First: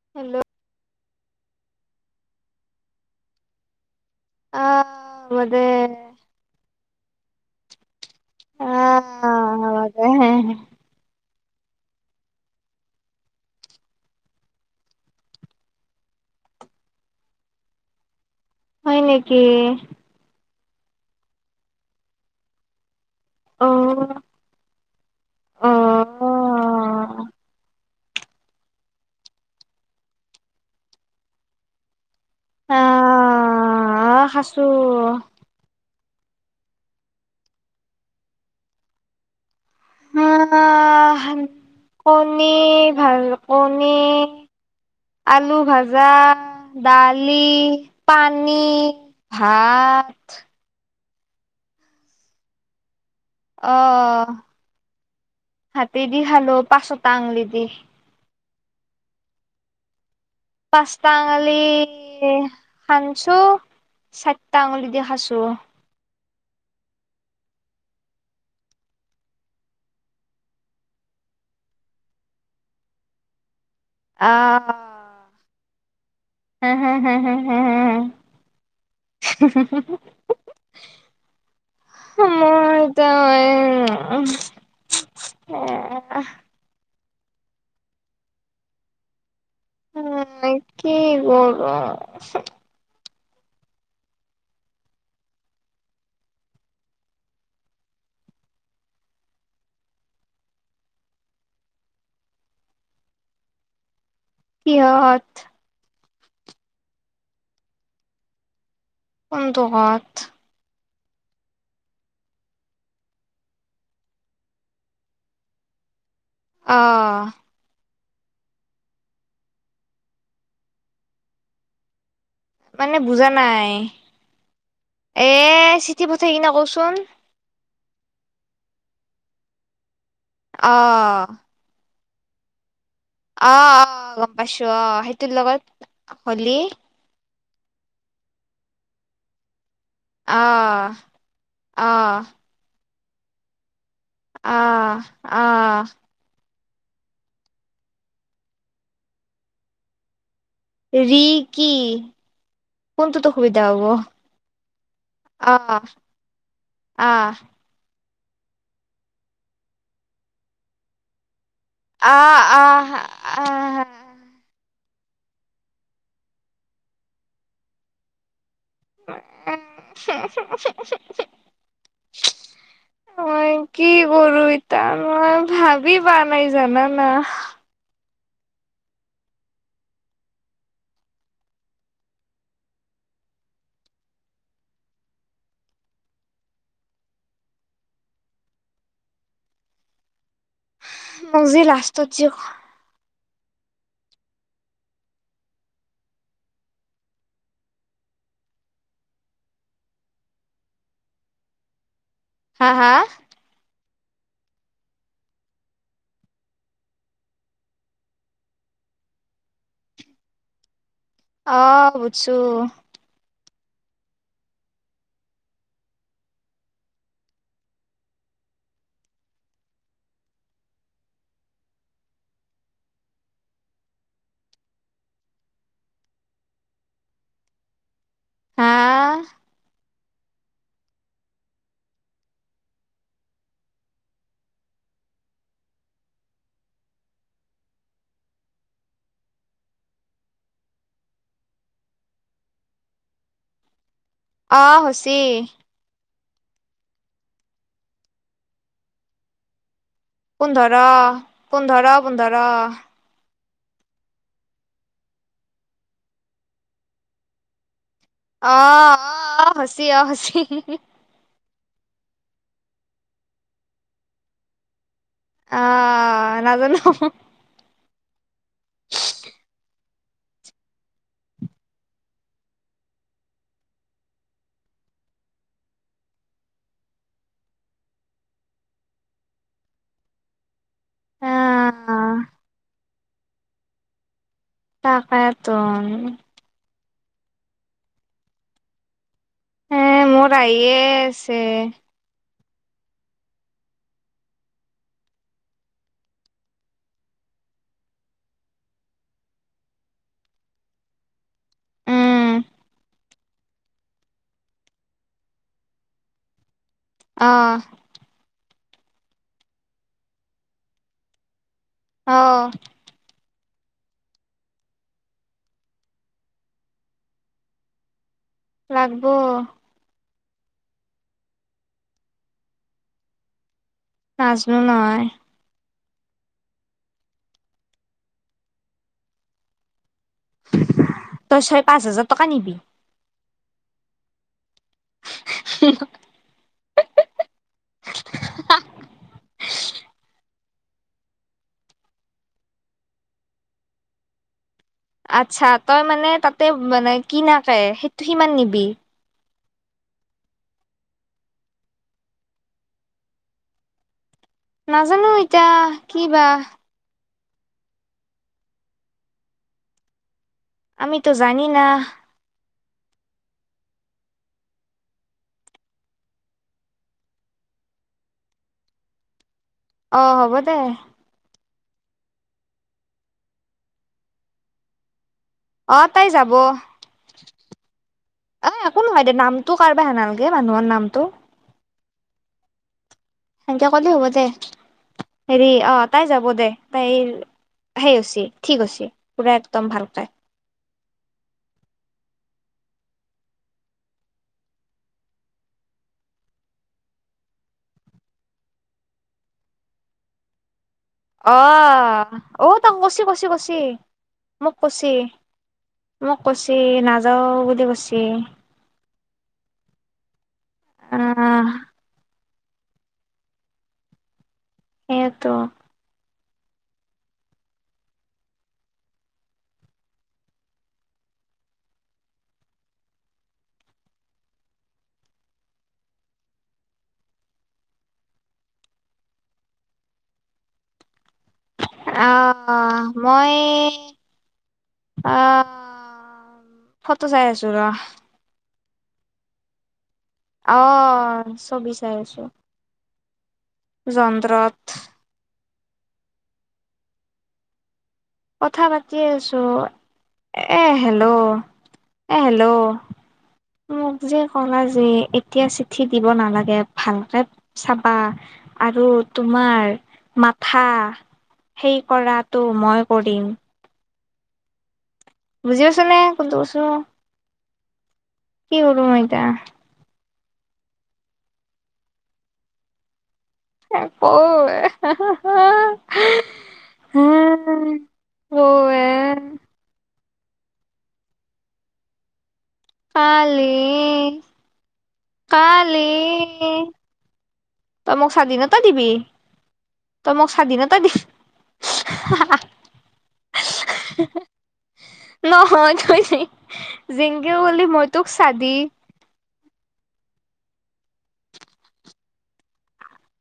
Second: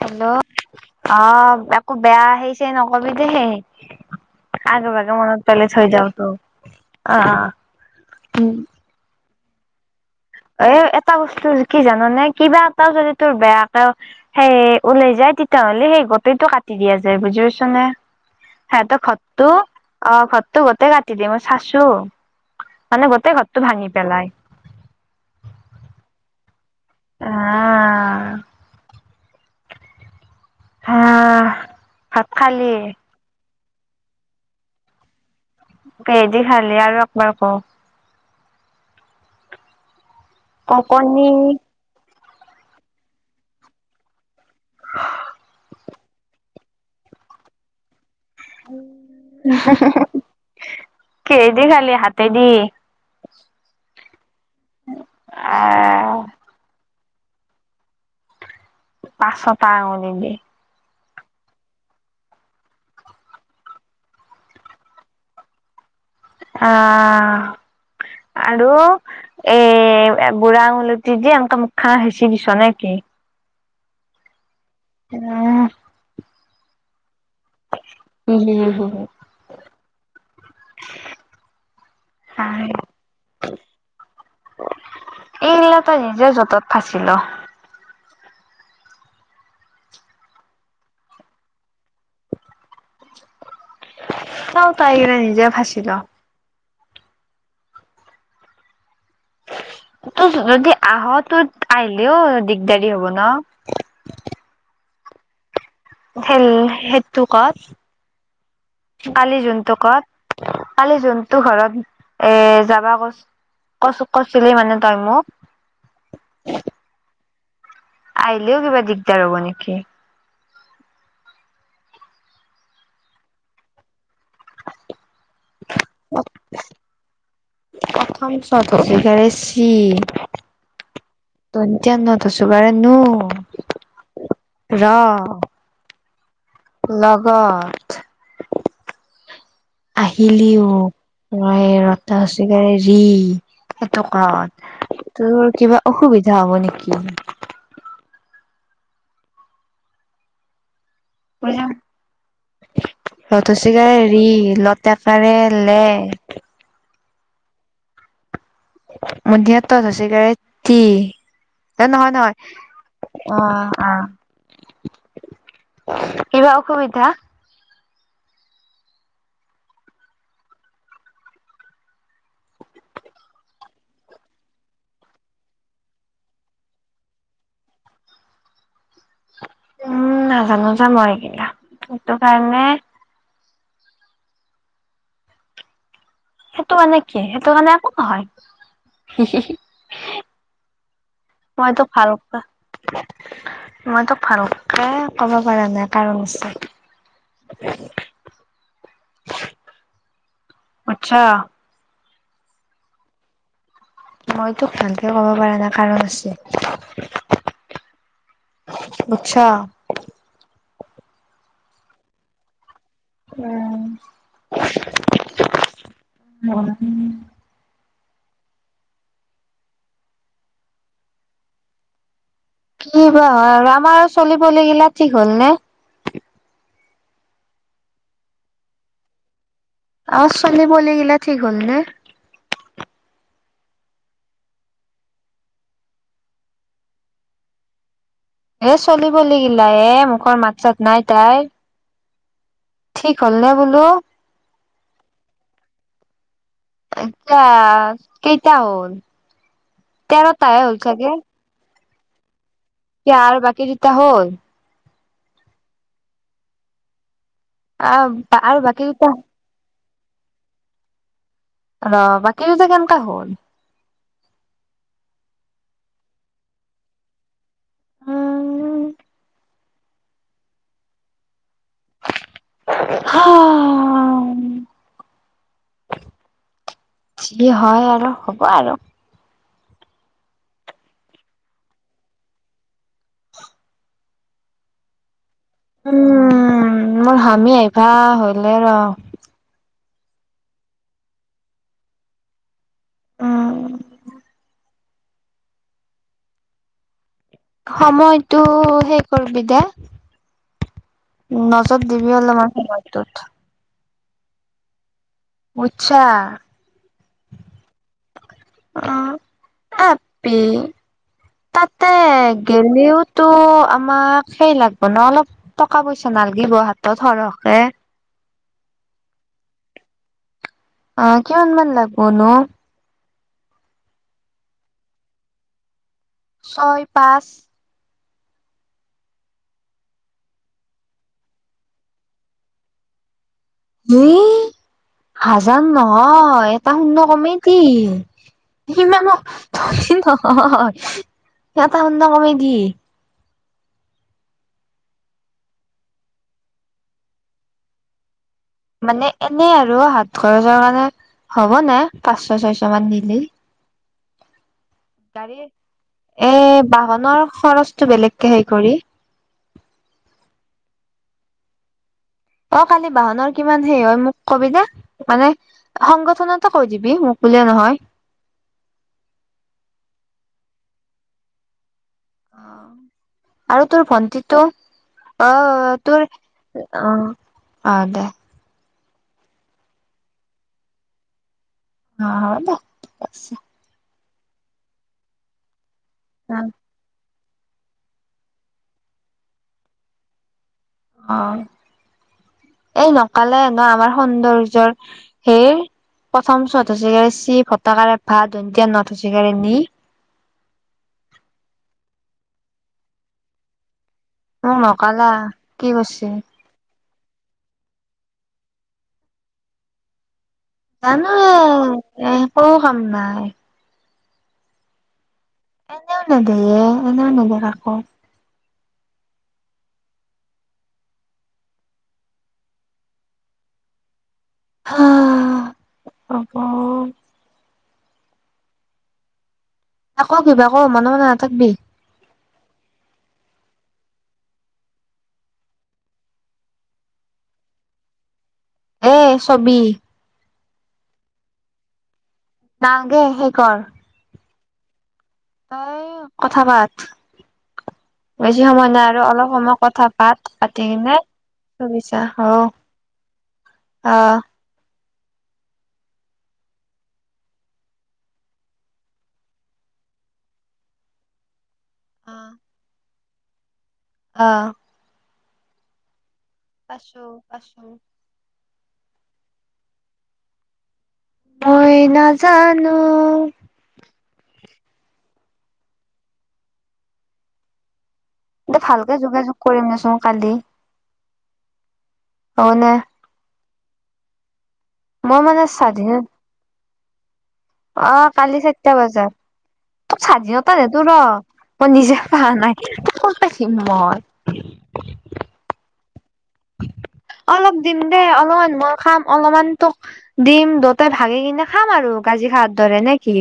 Hello অ একো বেয়া হেই ছেই নকবি দেই। আগ ভাগে আহ মনত মদে পেলাই থৈ দিও আকৌ অ অ। উম। অ। এ এটা তোৰ কি জানানে কিবা এটাও যদি তোৰ বেয়াকেও সেই ওলাই যায় তেতিয়াহলে সেই গোটেই টো কাটি দিয়া যায় বুজি পাইছ নে? হয় সিহতৰ নেকি ঘৰটো অ ঘৰটো গোতেই কাটিলে মই চাছো। মানে গোটেই ঘৰটো অ ভাঙি পেলাই অ এ আ আ। হা ভাত খালি? আহ খাসু। কিহে দি খালি? আৰু একবাৰ কওঁ ক আহ কণী কণী ভাত কণী [unintelligible] আলু ভাজা, দালি [unintelligible] পানী ভাত [unintelligible] কিহে দি খালি হাতে দি [unintelligible] অ হাতে আহ দি খালো পাঁচোটা আঙুলি দি পাঁচটা আঙুলি দি পাঁচটা আঙলি হনঞ্চু চাৰিটা আঙুলি দি খাইছো। আহ। আৰু এ বুঢ়া আঙুলিটো দি এনেকে মুখ খনত সেঁচি দিছোঁ এনেকে। অ। উম ম হুম-হুম-হুম। উম হম। [unintelligible] [unintelligible] মই এইটা এই গিলা তই নিজে জত য'ত তত ফাঁচি ল। [unintelligible] কি কৰোঁ তও তাই কিনে নিজে ফাঁচিল। হ [unintelligible] তোৰ যদি আহ তোৰ আহিলেও দিগদাৰি হ'ব ন? [unintelligible] কিহত [unintelligible] হেৰি হেইটো কত কালি কোনটো যোনটো ঘৰত কত ‌ [unintelligible] কালি যোনটো ঘৰত এ যাবা কছ কছ কৈছিলি মানে তই মোক [inaudible] আহ [unintelligible] আহিলও কিবা দিগদাৰ হ'ব নেকি [unintelligible] মানে বুজা নাই এ চিঠি পথাই কিনে [unintelligible] ক চোন [unintelligible] [unintelligible] প্ৰথম চত সচ‌ই কাৰে চি আহ [unintelligible] [unintelligible] চুবাৰ [unintelligible] আহ আহ গম পাইছো ৰ আহ সেইটো লগত হলি [unintelligible] ঘঠ আহিলিও অ', মই ৰত অ', হচ‌ই কাৰে ৰি [unintelligible] [unintelligible] সেইটো অ', কাৰত তোৰ অ', কিবা অসুবিধা হ'ব নেকি [unintelligible] ৰি কি কোনটোত [unintelligible] অসুবিধা হ'ব ৰতচিকাৰে ৰি লে আহ [unintelligible] [unintelligible] মধহাত থছে গতি [unintelligible] [unintelligible] এ নহয় নহয় আহ আহ আহ আহ [unintelligible] কিবা অসুবিধা [unintelligible] [inaudible] [inaudible] [unintelligible] মই কি কৰো ইতা মই ভাবি পোৱা নাই জানানা [unintelligible] [unintelligible] উম নাজানো জ মই এইগিলা সেইটো কাৰণে [unintelligible] সেইটো মানে কি সেইটো কাৰণে একো নহয় মোক যি মইতো লাষ্টত যি ভালকা মইতো ভালককে ক'ব পৰা নাই কাৰণ হৈছে উ [unintelligible] আচ্ছা হা হা মই তোক ভালকে ক'ব পাৰা নাই কাৰণ আছে বোচা অহ বুছো। উ [unintelligible] কি বা হয় আৰু আমাৰো চলিবলগিলা ঠিক হ'ল নে হা অ চী ব গিলা ঠিক হললে [unintelligible] এ চলিব লাগিলা এ মুখৰ মাত চাত নাই তাই ঠিক হলনে বোলো অ হুচি আচা কেইটা হ'ল তেৰটাহে হ'ল পোন্ধৰা পোন্ধৰা পোন্ধৰা এয়া আৰু বাকীগেটা হ'ল আহ আৰু বাকী আহ দুটা অ হচি আহ হচ ৰ বাকীটো যে কেনেকুৱা হ'ল আহ নাজানে উ [unintelligible] হ [unintelligible] যি হয় আৰু হ'ব আৰু অহ অহ তাকে চোন উম মোৰ সামী আহিবা হলে ৰ হে মোৰ আহিয়ে আছে উম সময়টো সে কৰিবি দে নজৰ দিবি উম অলপ সময়তো বোচ্ছা। অহ অহ আপি তাতে অ গলেওতো আমাক সেই লাগিব ন অলপ টকা পইচা নালাগিব হাতত সৰহকে লাগব আহ কিমান মান লাগবনো নাজনো নহয় ছয় পাঁচ। তই ছয় পাঁচ হাজাৰ টকা নিবি মোই হাজৰ নহয় এটা শুন কমে কি সিমান ম ন সটা সন্দ কমাই দিিয [unintelligible] আচ্ছা তই মানে তাতে মানে কিনাকে সেইটো সিমান নি মানে এনেই আৰু হাত খৰচৰ মানে হ'ব নে পাঁচশ ছয়শ মান নিলেই নাজানো গাড়ী এতিয়া কি বা এ বাহনৰ খৰচতো বেলেগকে হেৰি কৰি আমিতো জানি না অহ কালি বাহনৰ কিমান হেৰি হয় মোক কবি দে মানে সংগঠনতে কৈ দিবি মোক বো যে নহয় অহ হ'ব দে। আৰু তোৰ ভন্টিটো অ তাই টোৰ যাব অ অ দে কোন হয় এ দে নামটো কাৰোবাৰ হে নালগে মানুহৰ নামটো অ হব দে ঠিক আছে সেনেকে কলে হ'ব দে হেৰি অ তাই যাব দে তাই সেই হৈছি ঠিক হৈছি পোৰা একদম ভাল পায়। অহ এই নকালে না আমাৰ সৌন্দৰ্য্যৰ হেৰ প্ৰথম [unintelligible] চি ভটাকাৰে ভাত ধন দিয়া নথ হুচিকাৰে নি [unintelligible] অহ ঔ তাক কছি কছি মোক কৈছি নকালা কি কৈছে মোক কৈছি নাজান নাযাওঁ বুলি কৈছি জানো আহ এ একো কাম নাই সেইটো নিদিয়ে এনে নিদিয়ে কাকো হ, হ'ব আকৌ কিবা ক মানে অহ মইয়ে আহ, ফটো চাই আছো ৰ এ ছবি অহ ছবি চাই আছো নালগে কৰ যন্তত তই কথা পাত বেছি কথা সময় নাই পাতি আৰু অলপ আছো সময় কথা পাত পাতি এ কিনে হেল্ল' এ হেল্ল' [unintelligible] [inaudible] মোক অ যে সহায় যে এতিয়া চিঠি দিব নালাগে ভালকে চাবা আৰু তোমাৰ মাথা সেই কৰাটো মই কৰিম আহ বুজি পাইচানে কোনটো কৈছো পাইছোঁ কি কৰো মই এতিয়া। মই নাজানো। [unintelligible] দে এতিয়া ভালকে ক যোগাযোগ কৰিম দেচোন কালি হ'বনে কালি, মই মানে কালি স্বাধীন অ তই মোক কালি স্বাধীনতা চাৰিটা দিবি বজাত তোক তই মোক স্বাধীনতা নিদো দি ন মই নিজে পাহা নাই ক'ত পঢ়িম মই নহয় তই জিংকে অলপ বুলি দিম মই তোক দেই অলপমান স্বাধী মই খাম অলপমান তোক দিম দুতাই ভাগি কিনে খাম আৰু কাজি খাৰ দৰে নেকি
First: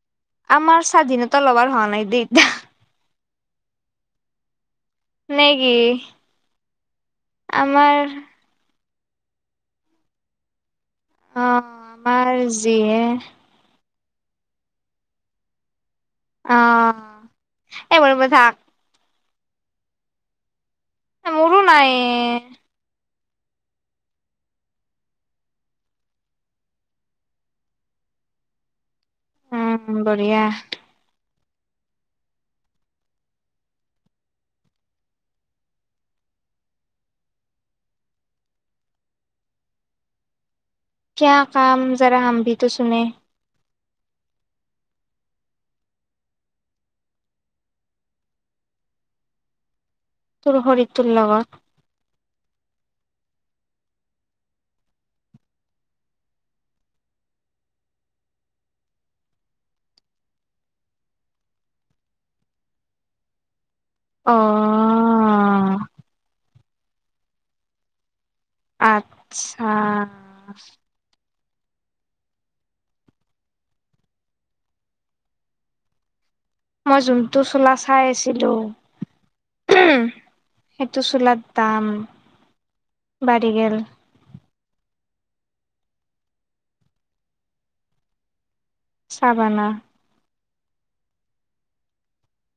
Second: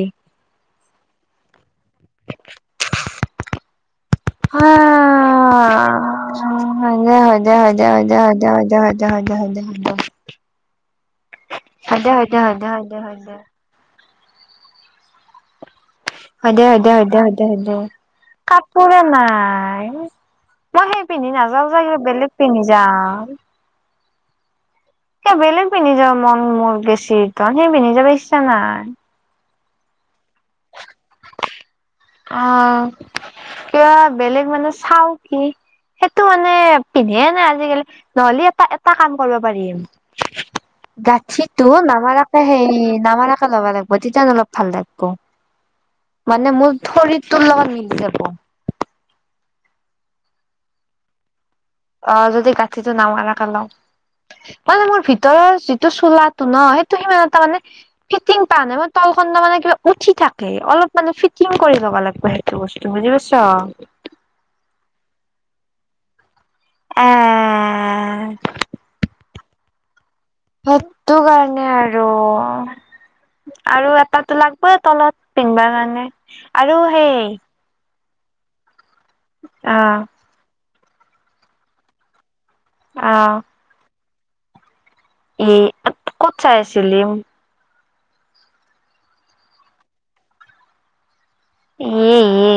আমাৰ স্বাধীনতা লবৰ হোৱা নাই দেই এতিয়া নে কি হয় দে হয় দে আমাৰ হয় দে হয় দে হয়‌ দে হয় দে অ হয় আমাৰ দে যিহে হয় দে হয় অ দে হয় দে হয় দে এই বৰিব থাক কাপোৰে নাই মই সেই পিন্ধি মোৰো নাযাও নাই চাগে বেলেগ পিন্ধি যাওঁ এ বেলেগ পিন্ধ যা মন মোৰ গে চীৰ্তন সেই পিন্ধি যাব ইচ্ছা নাই উম বঢ়িয়া অ কিবা বেলেগ মানে চাও কি সেইটো মানে পিন্ধে নাই আজিকালি নহ'লে এটা এটা কাম কৰিব পাৰিম,। কিয়া গাঁঠিতো কাম যাৰা হাম নামাৰকে ভি তো সেই চুনে নামাৰকে ল'বা লাগিব। ম তেতিান অলপ ভাল লাগিব। মানে মোৰ শৰীৰটোৰ লগত মিলি যাব। তোৰ ভৰি তোৰ লগত। অ যদি গাঁঠিটো নামাৰাকে লওঁ মানে মোৰ ভিতৰৰ যিটো চোলাটো ন সেইটো সিমান এটা মানে ফিটিং পোৱা নাই মই ত মানে কিবা উঠি থাকে অলপ মানে ফিটিং কৰি লব লাগিব সেইটো বস্তু বুজি পাইছ অ উম আচ্ছা সেতু কাৰ এ আৰু আৰু এটা লাগবই তলত পিন্ধবা কাৰণে আৰু মই সেই জোনটো চোলা চাই আছিলো আহ সেইটো চুলাৰ দাম বাঢ়ি গল। এই ক'ত চাই আছিল ল চাবানা উ উ উ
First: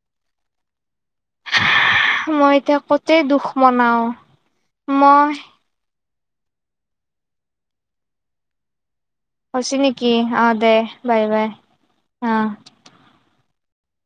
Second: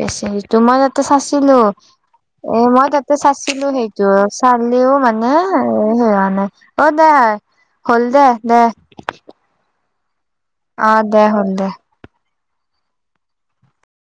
বেছ তোমাৰ চাছিলো এ এতিয়া মই তাতে ক'তে দুখ চাইছিলো মনাও সেইটো চালেও মানে মই এ সে অ দে হ'ল দে দে অ নেকি অ দে বাই বাই অ।